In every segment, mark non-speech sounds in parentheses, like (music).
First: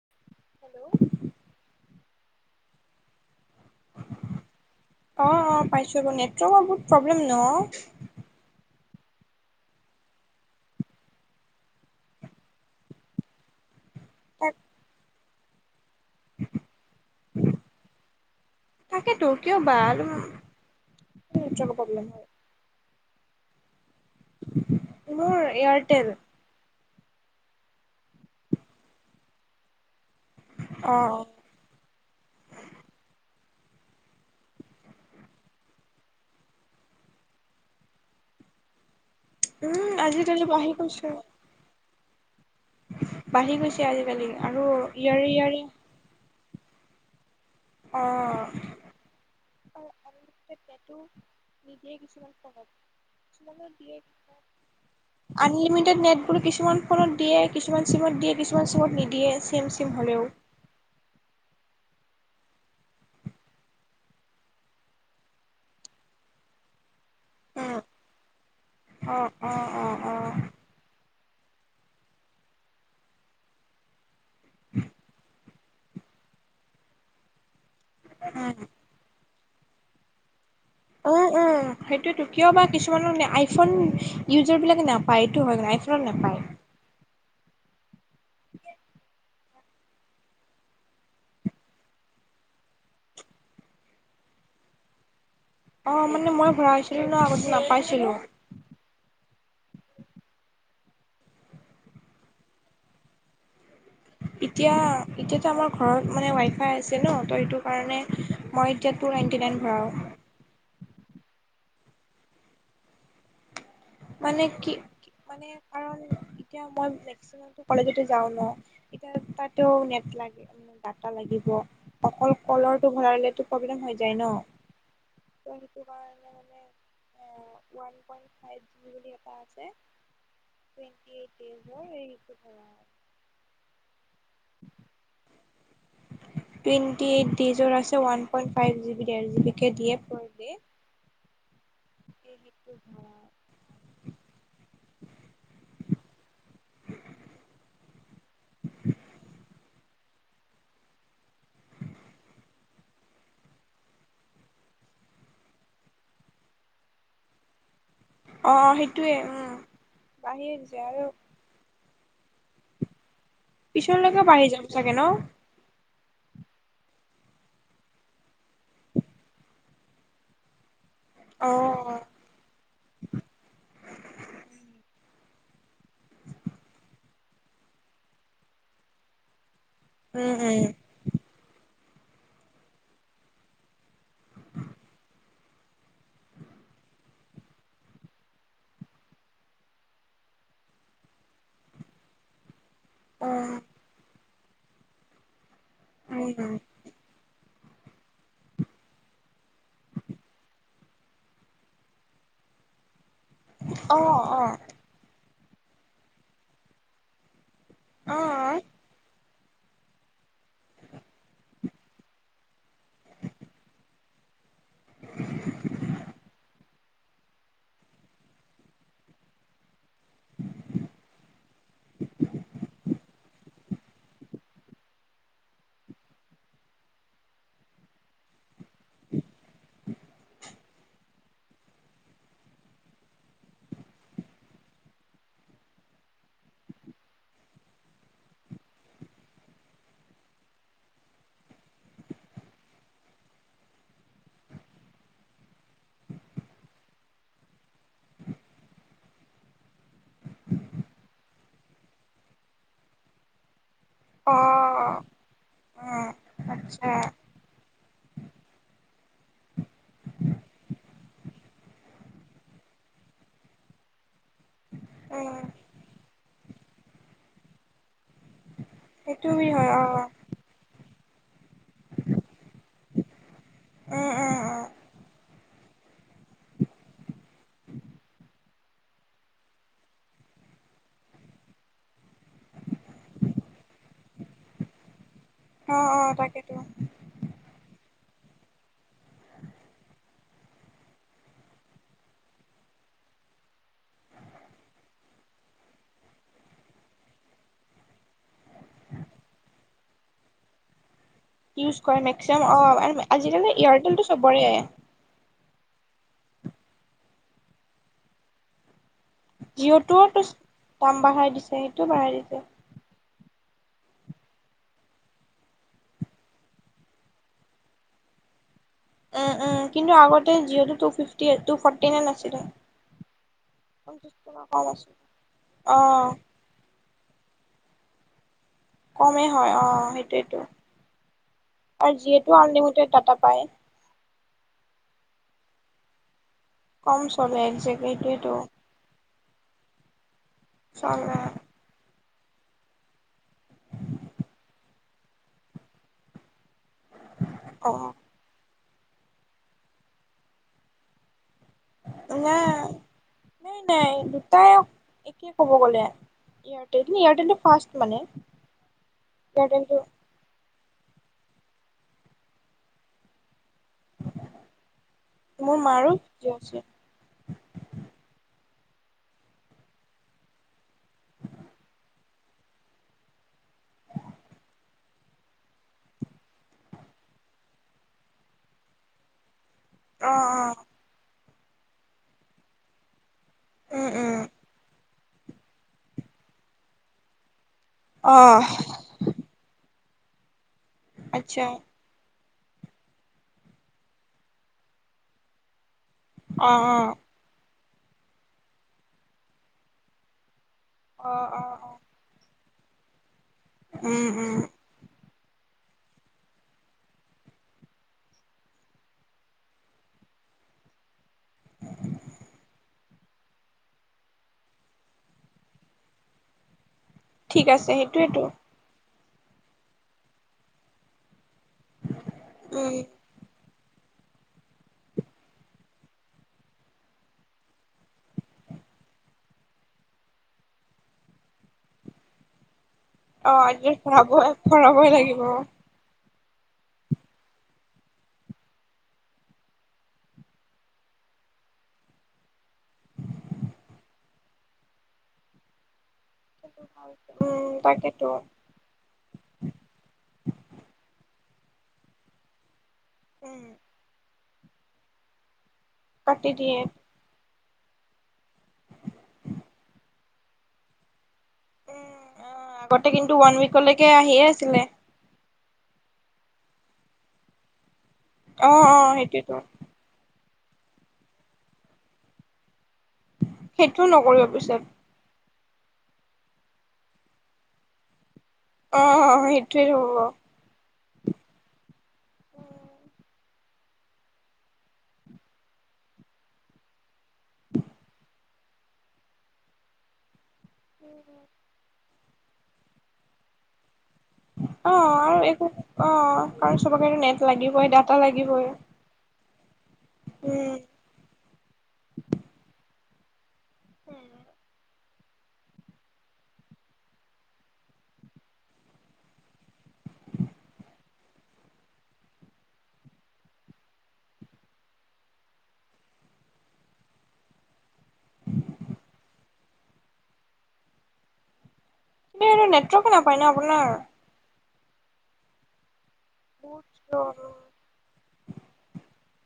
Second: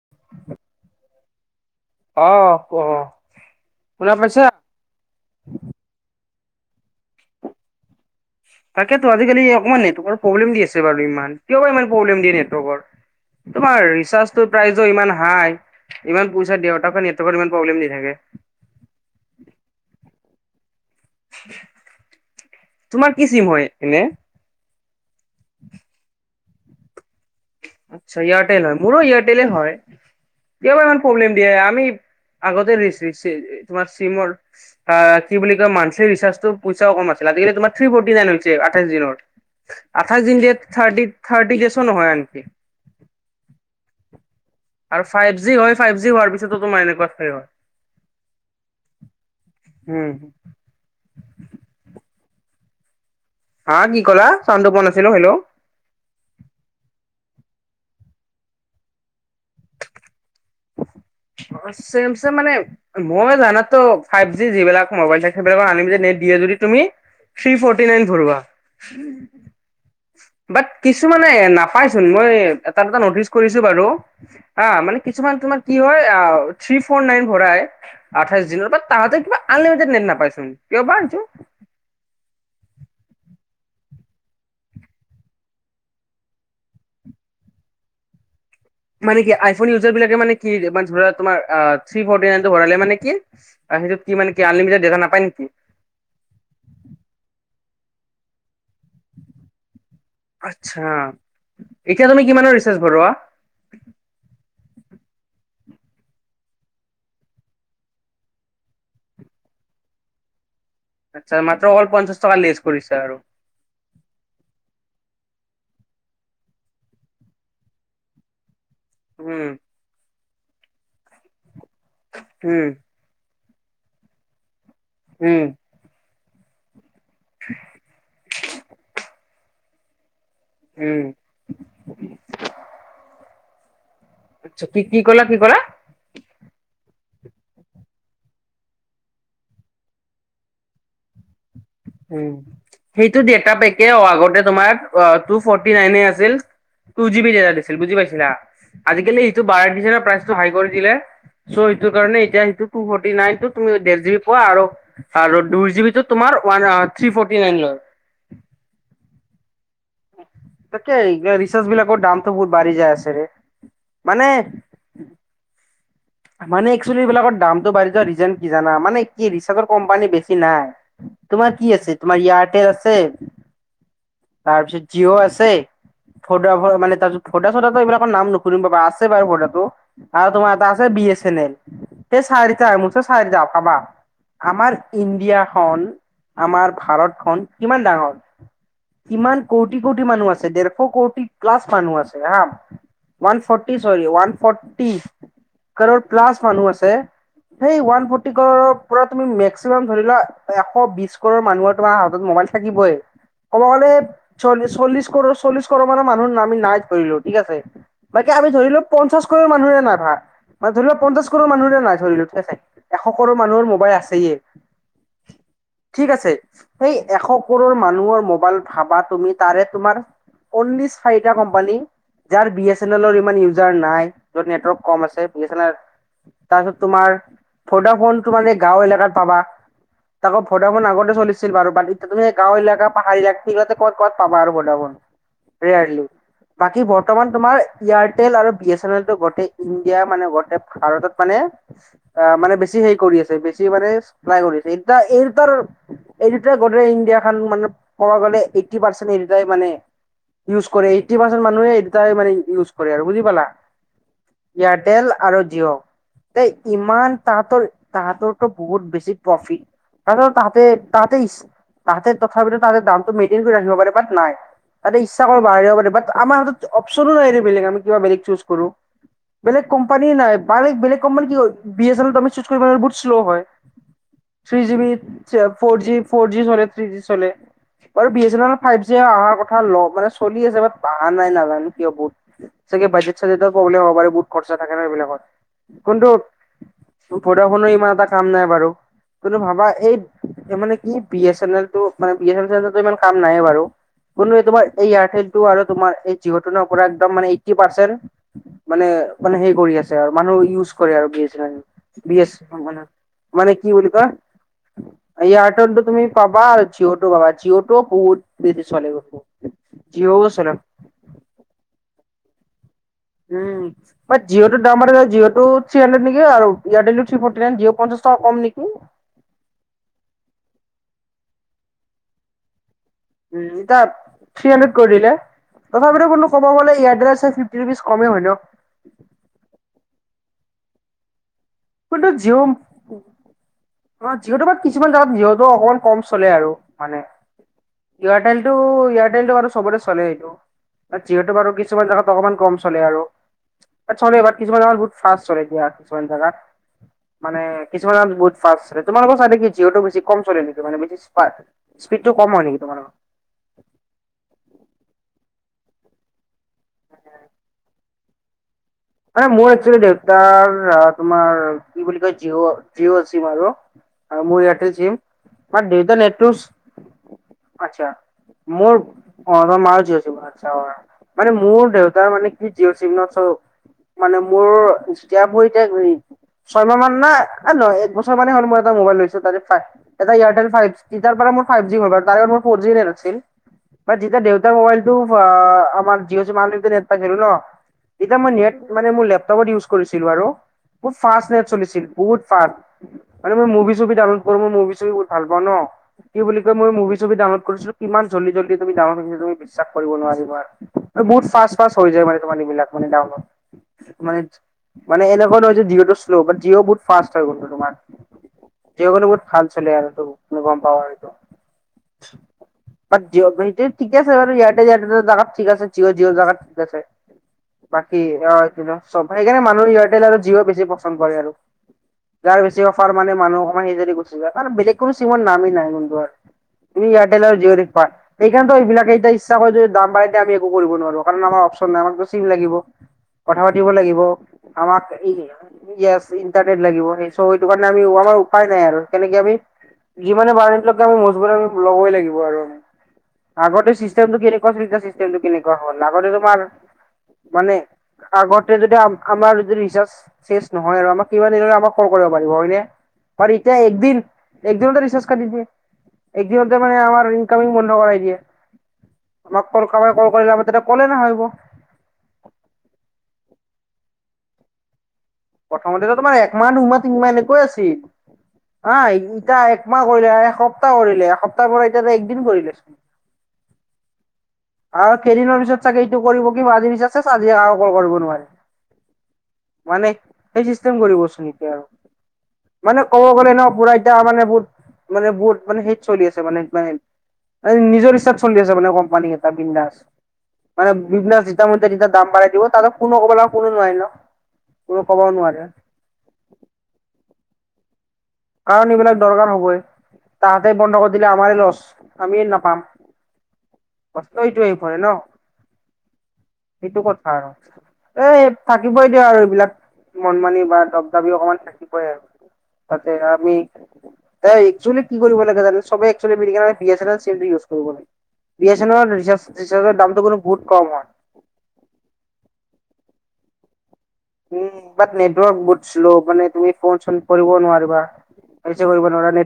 Hello অ ক অ অ পাইছো বাৰ নেটৱৰ্কৰ বহুত প্ৰব্লেম ন। তাকেতো আজিকালি অকণমান নেটৱৰ্কৰ প্ৰব্লেম দি আছে বাৰু ইমান কিয় বা ইমান প্ৰব্লেম দিয়ে নেটৱৰ্কৰ তোমাৰ ৰিচাৰ্জটোৰ তাক প্ৰাইজো ইমান হাই। ইমান পইচা দেৰটকা নেটৱৰ্কৰ ইমান প্ৰব্লেম দি থাকে। তাকেতো কিয় বা নেটৱৰ্কৰ প্ৰব্লেম হয়। তোমাৰ কি চিম হয়? এনে? মোৰ এয়াৰটেল। আচ্ছা এয়াৰটেল হয়, মোৰো এয়াৰটেলে হয়। কিয় বা ইমান অ', অ', প্ৰব্লেম দিয়ে আমি আগতে ৰিচি তোমাৰ চিমৰ কি বুলি কয় মান্থলি ৰিচাৰ্টো পইচাও কম আছিল আজিকালি তোমাৰ থী ফৰ্টি নাইন। আথাইচ দিনত, উম, আথাইচ আজিকালি দিয়া বাঢ়ি গৈছে। থাৰ্টি ডেছো নহয় আনকি। বাঢ়ি গৈছে আজিকালি। আৰু ইয়াৰে ফাইভ জি ইয়াৰে হয় ফাইভ জি হোৱাৰ পিছতো তোমাৰ এনেকোৱা হয় অঁ উম। তে পেটটো নিদিয়ে কিছুমান সময়ত হা দ কি ক'লা চাউণ্ডটো পোৱা নাছিলো হেল্ল' আনলিমিটেড নেটবোৰ কিছুমান ফোনত দিয়ে কিছুমান চিমত দিয়ে কিছুমান চিমত নিদিয়ে চেম চিম হ'লেও অ চেমচং মানে মই জানাতো ফাইভ জি যিবিলাক মবাইল থাক সেইবাক আনলিমিটেড নেট দিয়ে। যদি তুমি থ্ৰী উম, ফৰ্টি নাইন ভৰোৱা অ', অ', অ', অ', বাট কিছুমান মানে নাপাইচোন মই এটা এটা নটিচ কৰিছো বাৰু হা মানে কিছুমান তোমাৰ কি হয় থ্ৰী ফৰ নাইন ভৰাই আঠাইছ উম। দিনৰ বা তাহতে কিবা আনলিমিটেড নেট নাপাইচোন। কিয় বা অ এইটো অ সেইটোয়েতো কিয় বা কিছুমানৰে আইফোন ইউজাৰ বিলাকে নাপায় এইটো হয় আইফোনত নাপায়। মানে কি আইফোন ইউজাৰ বিলাকে মানে কি মানচ ধৰা তোমাৰ থ্ৰী ফৰ্টি নাইন টো ভৰালে মানে কি সেইটো কি মানে কি আনলিমিটেড ডেতা নাপায় নেকি অ মানে মই ভৰাই ছিলো ন আগতে নাপাইছিলো আচ্ছা এতিয়া তুমি কিমানৰ ৰিচাৰ্চ ভৰোৱা এতিয়া এতিয়াতো আমাৰ ঘৰত মানে ৱাইফাই আছে ন তো এইটো কাৰণে মই এতিয়া টু নাইণ্টি নাইন ভৰাও আচ্ছা মাত্ৰ অকল পঞ্চাশ টকা লেচ কৰিছে আৰু মানে কি কি মানে কাৰণ এতিয়া মই মেক্সিমাম কলেজতে যাও ন এতিয়া উম তাতেও নেট লাগে ডাটা লাগিব অকল উম কলৰটো ভৰালে টো প্ৰব্লেম হৈ যায় ন উম ত' সেইটো কাৰণে মানে ওৱান পইণ্ট ফাইভ জি বুলি এটা আছে উম টুৱেটি এইট ডেইজ হয় এইটো ভৰাও আচ্ছা তুমি কি কি কলা কি কলা টি এইট ডেইজৰ আছে ওৱান পইণ্ট ফাইভ জিৱি ডেৰ জিৱি কে দিয়ে পাৰ দে উম সেইটো ডেতা পেকে অ আগতে তোমাৰ টু ফৰ্টি নাইনহে আছিল। টু জিবি ডেতা দিছিল বুজি পাইছিলা আজিকালিটো বাৰ প্ৰাইজটো হাৰি কৰি দিলে চৰ- কাৰণে এতিয়া সেইটো টু ফৰ্টি নাইন টো তুমি দেৰ জি বি পোৱা আৰু দুই জি বি টো তোমাৰ থ্ৰী ফৰ্টি নাইন লয় অ সেইটোৱে উম বাঢ়িয়ে দিছে তাকে আৰু ৰিচাৰ্চ বিলাকৰ দাম টো বহুত বাঢ়ি যায় আছেৰে পিছলৈকে মানে বাঢ়ি যাব চাগে ন? মানে একশ্যেলি এইবিলাকৰ দামটো বাঢ়ি যোৱা ৰিজন কি জানা মানে কি ৰিচাৰ্চৰ কোম্পানী বেছি নাই অ তোমাৰ কি আছে তোমাৰ এয়াৰটেল আছে তাৰপিছত জিঅ' আ- ছে ফদাফ মানে তাৰ ফডা চডা এইবিলাকৰ নাম নুশুনিব পাৰ আছে বাৰু ফডা টো উম উম বি এছ এন এল সে চাৰিটা মুঠে চাৰিতা পাবা আমাৰ ইণ্ডিয়াখন আমাৰ ভাৰতখন কিমান ডাঙৰ কিমান কৌটি কোটি মানুহ আছে দেৰশ কোটি ক্লাছ মানুহ আছে হা অ ওৱান ফৰ্টি চৰি ওৱান ফৰ্টি কৰ প্লাছ উম মানুহ আছে সেই ওৱান ফৰটি কৰৰ পৰা তুম মেক্সিমাম ধৰি লোৱা এশ বিশ কৰৰ মানুহৰ তোমাৰ হাতত মবাইল থাকিবই কব গলে অ অ চল্লি চল্লিছ কৰৰ চল্লিশ কৰৰ মানৰ মানুহ নামি নাই ধৰিলো ঠিক আছে। বাকী আমি অ ধৰিলো পঞ্চাশ কৰৰ মানুহে নাই তাত মানে ধৰি লোৱা পঞ্চাশ কৰৰ মানুহৰে নাই ধৰিলো ঠিক আছে এশ কৰৰ মানুহৰ মোবাইল আছেইয়ে ঠিক আছে সেই এশ কৰোৰ মানুহৰ মোবাইল ভাবা তুমি তাৰে তোমাৰ অনলি চাৰিটা কোম্পানী যাৰ বি এছ এন এলৰ ইমান ইউজাৰ নাই য'ত নেটৱৰ্ক কম আছে বিএছ এন এল তাৰপিছত তোমাৰ ফডাফোন তোমাৰ এই গাঁও এলেকাত পাবা তাকো ভডাফোন আগতে চলিছিল বাৰু তাত তুমি গাঁও এলেকা পাহাৰীয়া তাতে ক'ত ক'ত পাবা আৰু ভডাফোন বাকী বৰ্তমান তোমাৰ এয়াৰটেল আৰু বিএ চেনেলটো গোটেই ইণ্ডিয়া মানে গোটেই ভাৰতত মানে অ মানে বেছি হেৰি কৰি আছে বেছি মানে চলাই কৰি এ এই দুটাৰ এই দুটাই গোটেই ইণ্ডিয়াখন মানে কব গলে এইটটি পাৰ্চেন্ট এই দুটাই মানে ইউজ কৰে এইটি পাৰ্চেণ্ট মানুহে এই দুটাই মানে ইউজ কৰে আৰু বুজি পালা অ ইয়াত আৰু অ জিঅ আচ্ছা ইমান তাহঁতৰ তাহাঁতৰো বহুত বেছি প্ৰফিট তাৰপিছত তাহাঁতে-তাহাঁতে তাহাঁতে তথাপিতো তাৰে দামটো মেইনটেইন কৰি ৰাখিব পাৰে নাই তাহাঁতে ইচ্ছা উম কৰি বাহিৰ আমাৰ হাতত অপশনো নাই বেলেগ আমি কিবা বেলেগ চুজ কৰো সেইটো বেলেগ হয় অ কোম্পানী নাই বা এই বেলেগ কোম্পানী কি হয় বিএছ চেনেলটো আমি চুজ কৰিব বহুত স্ল' হয় উম উম উম থিজিবি, ফজি, ফৰজি চলে, থিজি চলে বাৰু বিএছএনএল ফাইভ জি অহাৰ কথা ল মানে চলি আছে বাদ অহা নাই নাজানো কিয় বহুত প্ৰব্লেম হ'ব পাৰে খৰচা থাকে ন এইবিলাকত অ অ কিন্তু তাকেতো ভদাফোনৰ ইমান এটা কাম নাই বাৰু কিন্তু ভাবা এই মানে কি বিএছএনএলটো মানে বিএছএনএলটো ইমান কাম নাইয়েই বাৰু এইয়াৰটো আৰু তোমাৰ এই জিঅ টনৰ পৰা মানে এইট্ৰি পাচেণ্ট মানে মানে সেই কৰি আছে আৰু মানুহ ইউজ কৰে আৰু ইউজ কৰে (unintelligible) বি মেক্সিমাম অ মান আজিকালি মানে কি বুলি এয়াৰটেলটো চবৰে কয় এই আটো (unintelligible) তুমি পাবা আৰু জিঅ'টো পাবা জিঅ'টোও বহুত লেজি চলে জিঅ'টোওতো জিঅ'ও চলে দাম বাঢ়াই দিছে সেইটোও বাঢ়াই দিছে উম বাদ জিঅটোৰ দাম জিঅটো নেকি আৰু এয়াৰটেল থ্ৰি ফৰট্ৰি নাইন পঞ্চাশ টকা নেকি উম-উম কিন্তু আগতে জিঅ'টো ফৰটি নাইন আছিলে উ এতিয়া পঞ্চাশ টকা থ্ৰি কম হানড্ৰেড কৰি আছিলে। দিলে অ তথাপিতো কোনো কব গ'লে এয়াৰটেল কমেই হয় ন কমেই হয় অ সেইটোৱেই জিঅ আনলিমিটেড ডাটা পায়। জিঅটো বাদ কিছুমান জেগাত জিঅ অকনমান কম চলে চলে আৰু মানে কম চলে একজেক্টলি সেইটোৱেতো এয়াৰটেলটো-এয়াৰটেলটো বাৰু চবতে চলে এইটো চলে যিহেতু বাৰু কিছুমান জেগাত অকমান কম চলে আৰু চলে কিছুমান জেগাত বহুত ফাৰ্ষ্ট চলে দিয়া কিছুমান জেগাত মানে অ কিছুমান বহুত ফাৰ্ষ্ট চলে তোমালোকৰ চাইদে জিঅটো বেছি কম চলে নেকি মানে বেছি। স্পীডটো কম হয় নেকি তোমালোকৰ নাই-নাই-নাই দুটাই একে ক'ব গ'লে এয়াৰটেল এয়াৰটেল ফাষ্ট মানে মানে মোৰ এয়াৰটেলটো একচুৱেলি দেউতাৰ তোমাৰ কি বুলি কয় জিঅ-জিঅ' চিম আৰু আৰু মোৰ এয়াৰটেল চিম মোৰ মানে মাৰো দেউতাকৰ নেটটো জিঅ' আছিল। আ মোৰ অ ৰ মাৰ জিঅ চিমত অ মানে মোৰ দেউতাৰ মানে কি জিঅ' চিমত মানে মোৰ যেতিয়া ভৰিতে ছয়মাহ মান না এ নহয় এক বছৰ মানে হ'ল মই এটা মোবাইল লৈছে তাৰে অ এটা অ এয়াৰটেল ফাইভ জি (unintelligible) উম মই উম যেতিয়া দেউতাৰ মোবাইলটো আহ আমাৰ জিঅ চিমত আনলিমিটেড নেট পাইছিলোঁ ন (unintelligible) মই আহ নেট মানে (unintelligible) মোৰ লেপটপত ইউজ কৰিছিলোঁ আৰু মোৰ ফাৰ্ষ্ট নেট আচ্ছা চলিছিল বহুত (unintelligible) (unintelligible) মানে মই মুভি-চুভি ডাউনলোড কৰো মই মুভি-চুভি বহুত ভাল পাওঁ ন। কি বুলি অ কয় মই অ মুভি-চুভি ডাউনলোড কৰিছিলো কিমান জল্দি-জল্দি তুমি ডাউনলোড হৈছিল তুমি বিশ্বাস কৰিব নোৱাৰিবা আৰু (unintelligible) অ বহুত অ অ ফাৰ্ষ্ট-ফাষ্ট হৈ যায় মানে তোমাৰ এইবিলাক মানে ডাউনলোড উম উম মানে-মানে (unintelligible) (unintelligible) যে জিঅ'টো শ্ল' জিঅ' বহুত ফাৰ্ষ্ট হয় তোমাৰ জিঅ বহুত ভাল চলে আৰু ম‌ই গম পাৱ আৰু (unintelligible) (inaudible) বাদ জিঅ' (unintelligible) ঠিকে আছে বাৰু ইয়াতে জেগাত ঠিক আছে জিঅ'-জিঅ' জেগাত ঠিক আছে (unintelligible) ঠিক আছে বাকী সেইটোৱেইটো অ (unintelligible) চব সেইকাৰণে মানুহ এয়াৰটেল আৰু জিঅ' বেছি পচন্দ কৰে আৰু যাৰ বেছি উম অফাৰ মানে মানুহ (unintelligible) সেইৰি গুছি যায় কাৰণ বেলেগ চিমৰ কোনো নামেই নাই মই আৰু। ডি এয়াৰটেলৰ আৰু জিঅ' একছ পাৰ্ট সেইকাৰণে টো এইবিলাকে এতিয়া ইচ্ছা হয় যে দাম বাৰোতে আমি একো কৰিব নোৱাৰো। কাৰণ আমাৰ- চ' আমাক টো চিম লাগিব অ কথা পাতিব এদিনত লাগিব। ভৰাবই ভৰাবই আমাক- লাগিব। ইণ্টাৰনেট লাগিব। সেই চ' সেইটো কাৰণে আমি আমাৰ উপায় নাই আৰু কেনেকে আমি। যিমানে বাৰহক আমি মছবুৰ আমি ল'বই লাগিব আৰু আমি। (unintelligible) আগতে ষ্টিটেম কেনেকুৱা ষ্টেটম টো কেনেকুৱা হ'ল। আগতে তোমাৰ মানে তাকে। আগতে যেতিয়া আমাৰ ৰিচাৰ্জ শেষ নহয় আৰু আমাৰ কেইবা দিনো আমাক ক্ল' কৰিব পাৰিব হয় নে। (unintelligible) পাৰি উম এতিয়া একদিন একদিনতে ৰিচাৰ্জ কাটি দিয়ে কাটি দিয়ে একদিনতে মানে আমাৰ- ইনকামিং বন্ধ কৰাই দিয়ে। আমাক ক্ল' কৰা সকলে ক'লে নহা হ'ব। উম' আগতে কিন্তু ওৱান উইকলৈকে আহিয়ে আছিলে। প্ৰথমতো তোমাৰ এক মা দুমাহ মান আছে। অ অ অঁহ সেইটোয়েতো এতিয়া একমাহ কৰিলে এসপ্তাহ কৰিলে এসপ্তাহ পৰা এতিয়া একদিন কৰিলে। সেইটোও নকৰিব। পিছত আৰু কেইদিনৰ পিছত চাগে এইটো কৰিব কি ম আজি আচে আজি আৰু ক'ল কৰিব নোৱাৰে। অঁহ অ সেইটোৱে হ'ব। কৰিব চোন এতিয়া আৰু। মানে ক'ব গ'লে ন পুৰা এতিয়া মানে বহুত মানে বহুত মানে হেত চলি আছে মানে মানে। নিজৰ ইচ্ছাত চলি আছে মানে কোম্পানীয়ে। বিন্দাচ মানে বিন্দাচ যেতিয়া দাম বঢ়াই দিব ত' কোনো ক'ব নোৱাৰে ন'। কোনো অঁহ ক'বও নোৱাৰে আৰু অঁ কাৰণ চবকে নেট লাগিবই তা'ত। কাৰণ এইবিলাক দৰকাৰ হবই তাহাতে উম বন্ধ কৰি দিলে আমাৰ ল'ছ আমি নাপাম। কষ্ট এইটোৱেই হয় ন। (unintelligible) (inaudible) সেইটো কথা আৰু এই থাকিবই দিয়া আৰু এইবিলাক। মন মানি বা দব দাবি অকণমান থাকিবই আৰু। তা'তে আমি- এক্সচলি এই কি কৰিব লাগে জা'ন চবেই actually B A channel D A channel use লাগে। বি এ চেন্ট্ৰেলৰ ৰিচাৰ্জৰ দামটো বহুত কম হয়। সেই নেটৱৰ্ক নাপায় ন আপোনাৰ? উম' নেটৱৰ্ক বহুত শ্ল' মানে তুমি বহুত ফোন চোন কৰিব শ্ল নোৱাৰিবা।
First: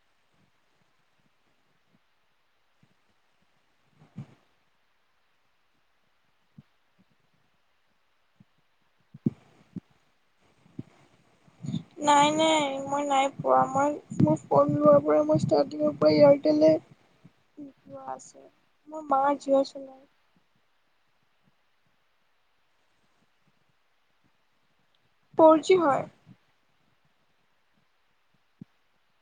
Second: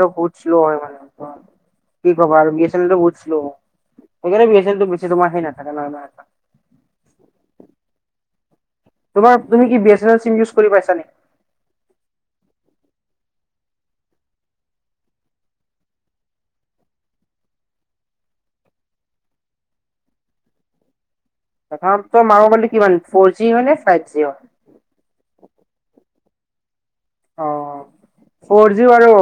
বহুত শ্ল' হয় মানে কি কবা আৰু বি এ চেন্ট্ৰেল বহুত শ্ল' হয়। চবৰেই বি এ চেন্ট্ৰেল বেছি তোমাৰ সেৰি নাথাকে নহয়। (inaudible) তোমাৰ তুমি কি B A central SIM use কৰি পাইছা নেকি? নাই নাই মই নাই পোৱা মই মোৰ ফোন লোৱাৰ পৰা মই ষ্টাৰটিংৰ পৰা এয়াৰটেলে ইওচ কৰি আছোহ পোৱা নাই। মোৰ মাৰ জিঅ চিম চলাই। প্ৰথতো মাৰ মোবাইল টো কিমান ফৰ জি হয় নে ফাইভ জি হয়? (unintelligible) ফৰ জি হয়। অ ফৰ জি আৰু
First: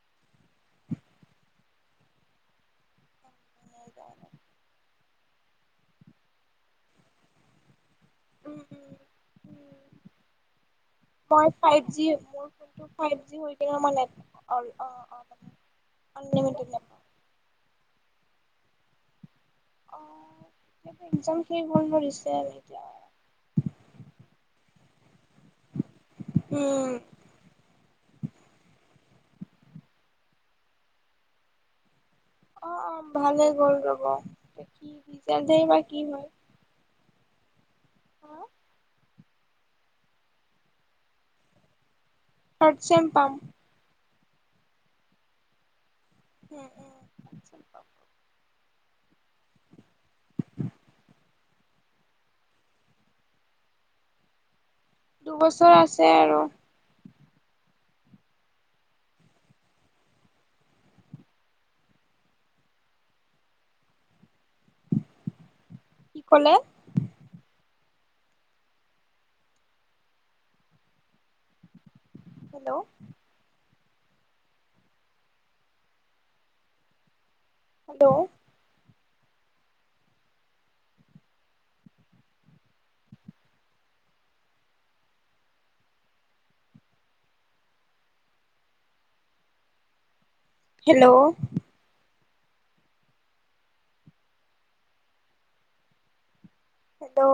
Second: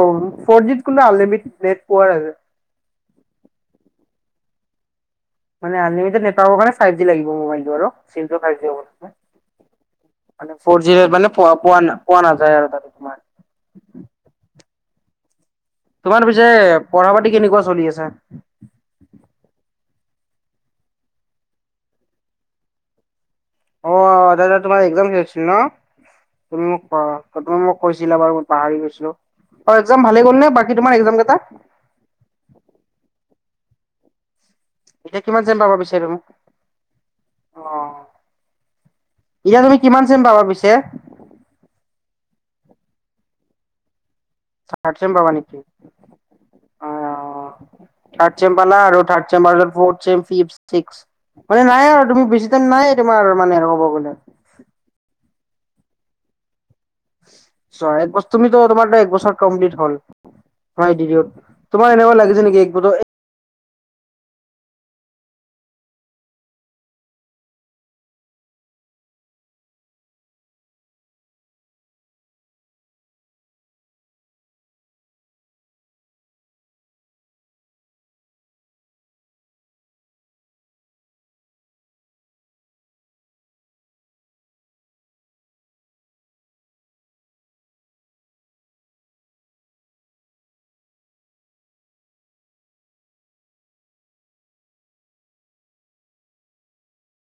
ফৰ জিত কোনো আনলিমিটড নেট পোৱা নেজাই। (inaudible) মানে আনলিমিটেড নাপাব কাৰণে ফাইভ জি লাগিব মোবাইলটো আৰু উম উম (unintelligible) উম মানে ফ'ৰ জি মানে মই পোৱা পোৱা ফাইভ জি পোৱা মোৰ নাযায় আৰু ফোন কিন্ত তাতে তোমাৰ ফাইভ জি হৈ কিনিও মই নেটৱৰ্ক নেপাও। তোমাৰ পিছে নেপাওঁ পঢ়া পাতি কেনেকুৱা চলি আছে? অঁ এক্জাম শেষ হৈ গৈছে আৰু এতিয়া। অঁ দাদা তোমাৰ এক্জাম হৈ আছে- ন' তুমি উম মোক তুমি মোক কৈছিলা বাৰু মই পাহৰি গৈছিলো। এক্জাম ভালেই গ'ল নে বাকী তোমাৰ এক্জাম কেইটা? অঁ অঁ ভালেই গ'ল বাৰু। এতিয়া কিমান চেন্টাৰ পৰা বিচাৰিবা মোক অঁ। এতিয়া তুমি কিমান চেম পাবা পিছে থাটৰ্চেম পাম (unintelligible) থাতচেম পাবা নেকি? (unintelligible) অ উম থাৰ্ড (unintelligible) চেম পালা আৰু থাটছেম আৰু ফৰছেম ফিপ, ছিক্স মানে নাই আৰু তোমাৰ টাইম তোমাৰ আৰু মানে। (unintelligible) শেষ হবলে দুবছৰ আছে আৰু। চ এক বছৰ তুমি তো তোমাৰ এক বছৰ কমপ্লিট হ'ল। হয় দিদিঅ তোমাৰ এনেকোৱা লাগিছে নেকি একব (inaudible) কি কলে হেল্ল' হেল্ল' হেল্ল' হেল্ল'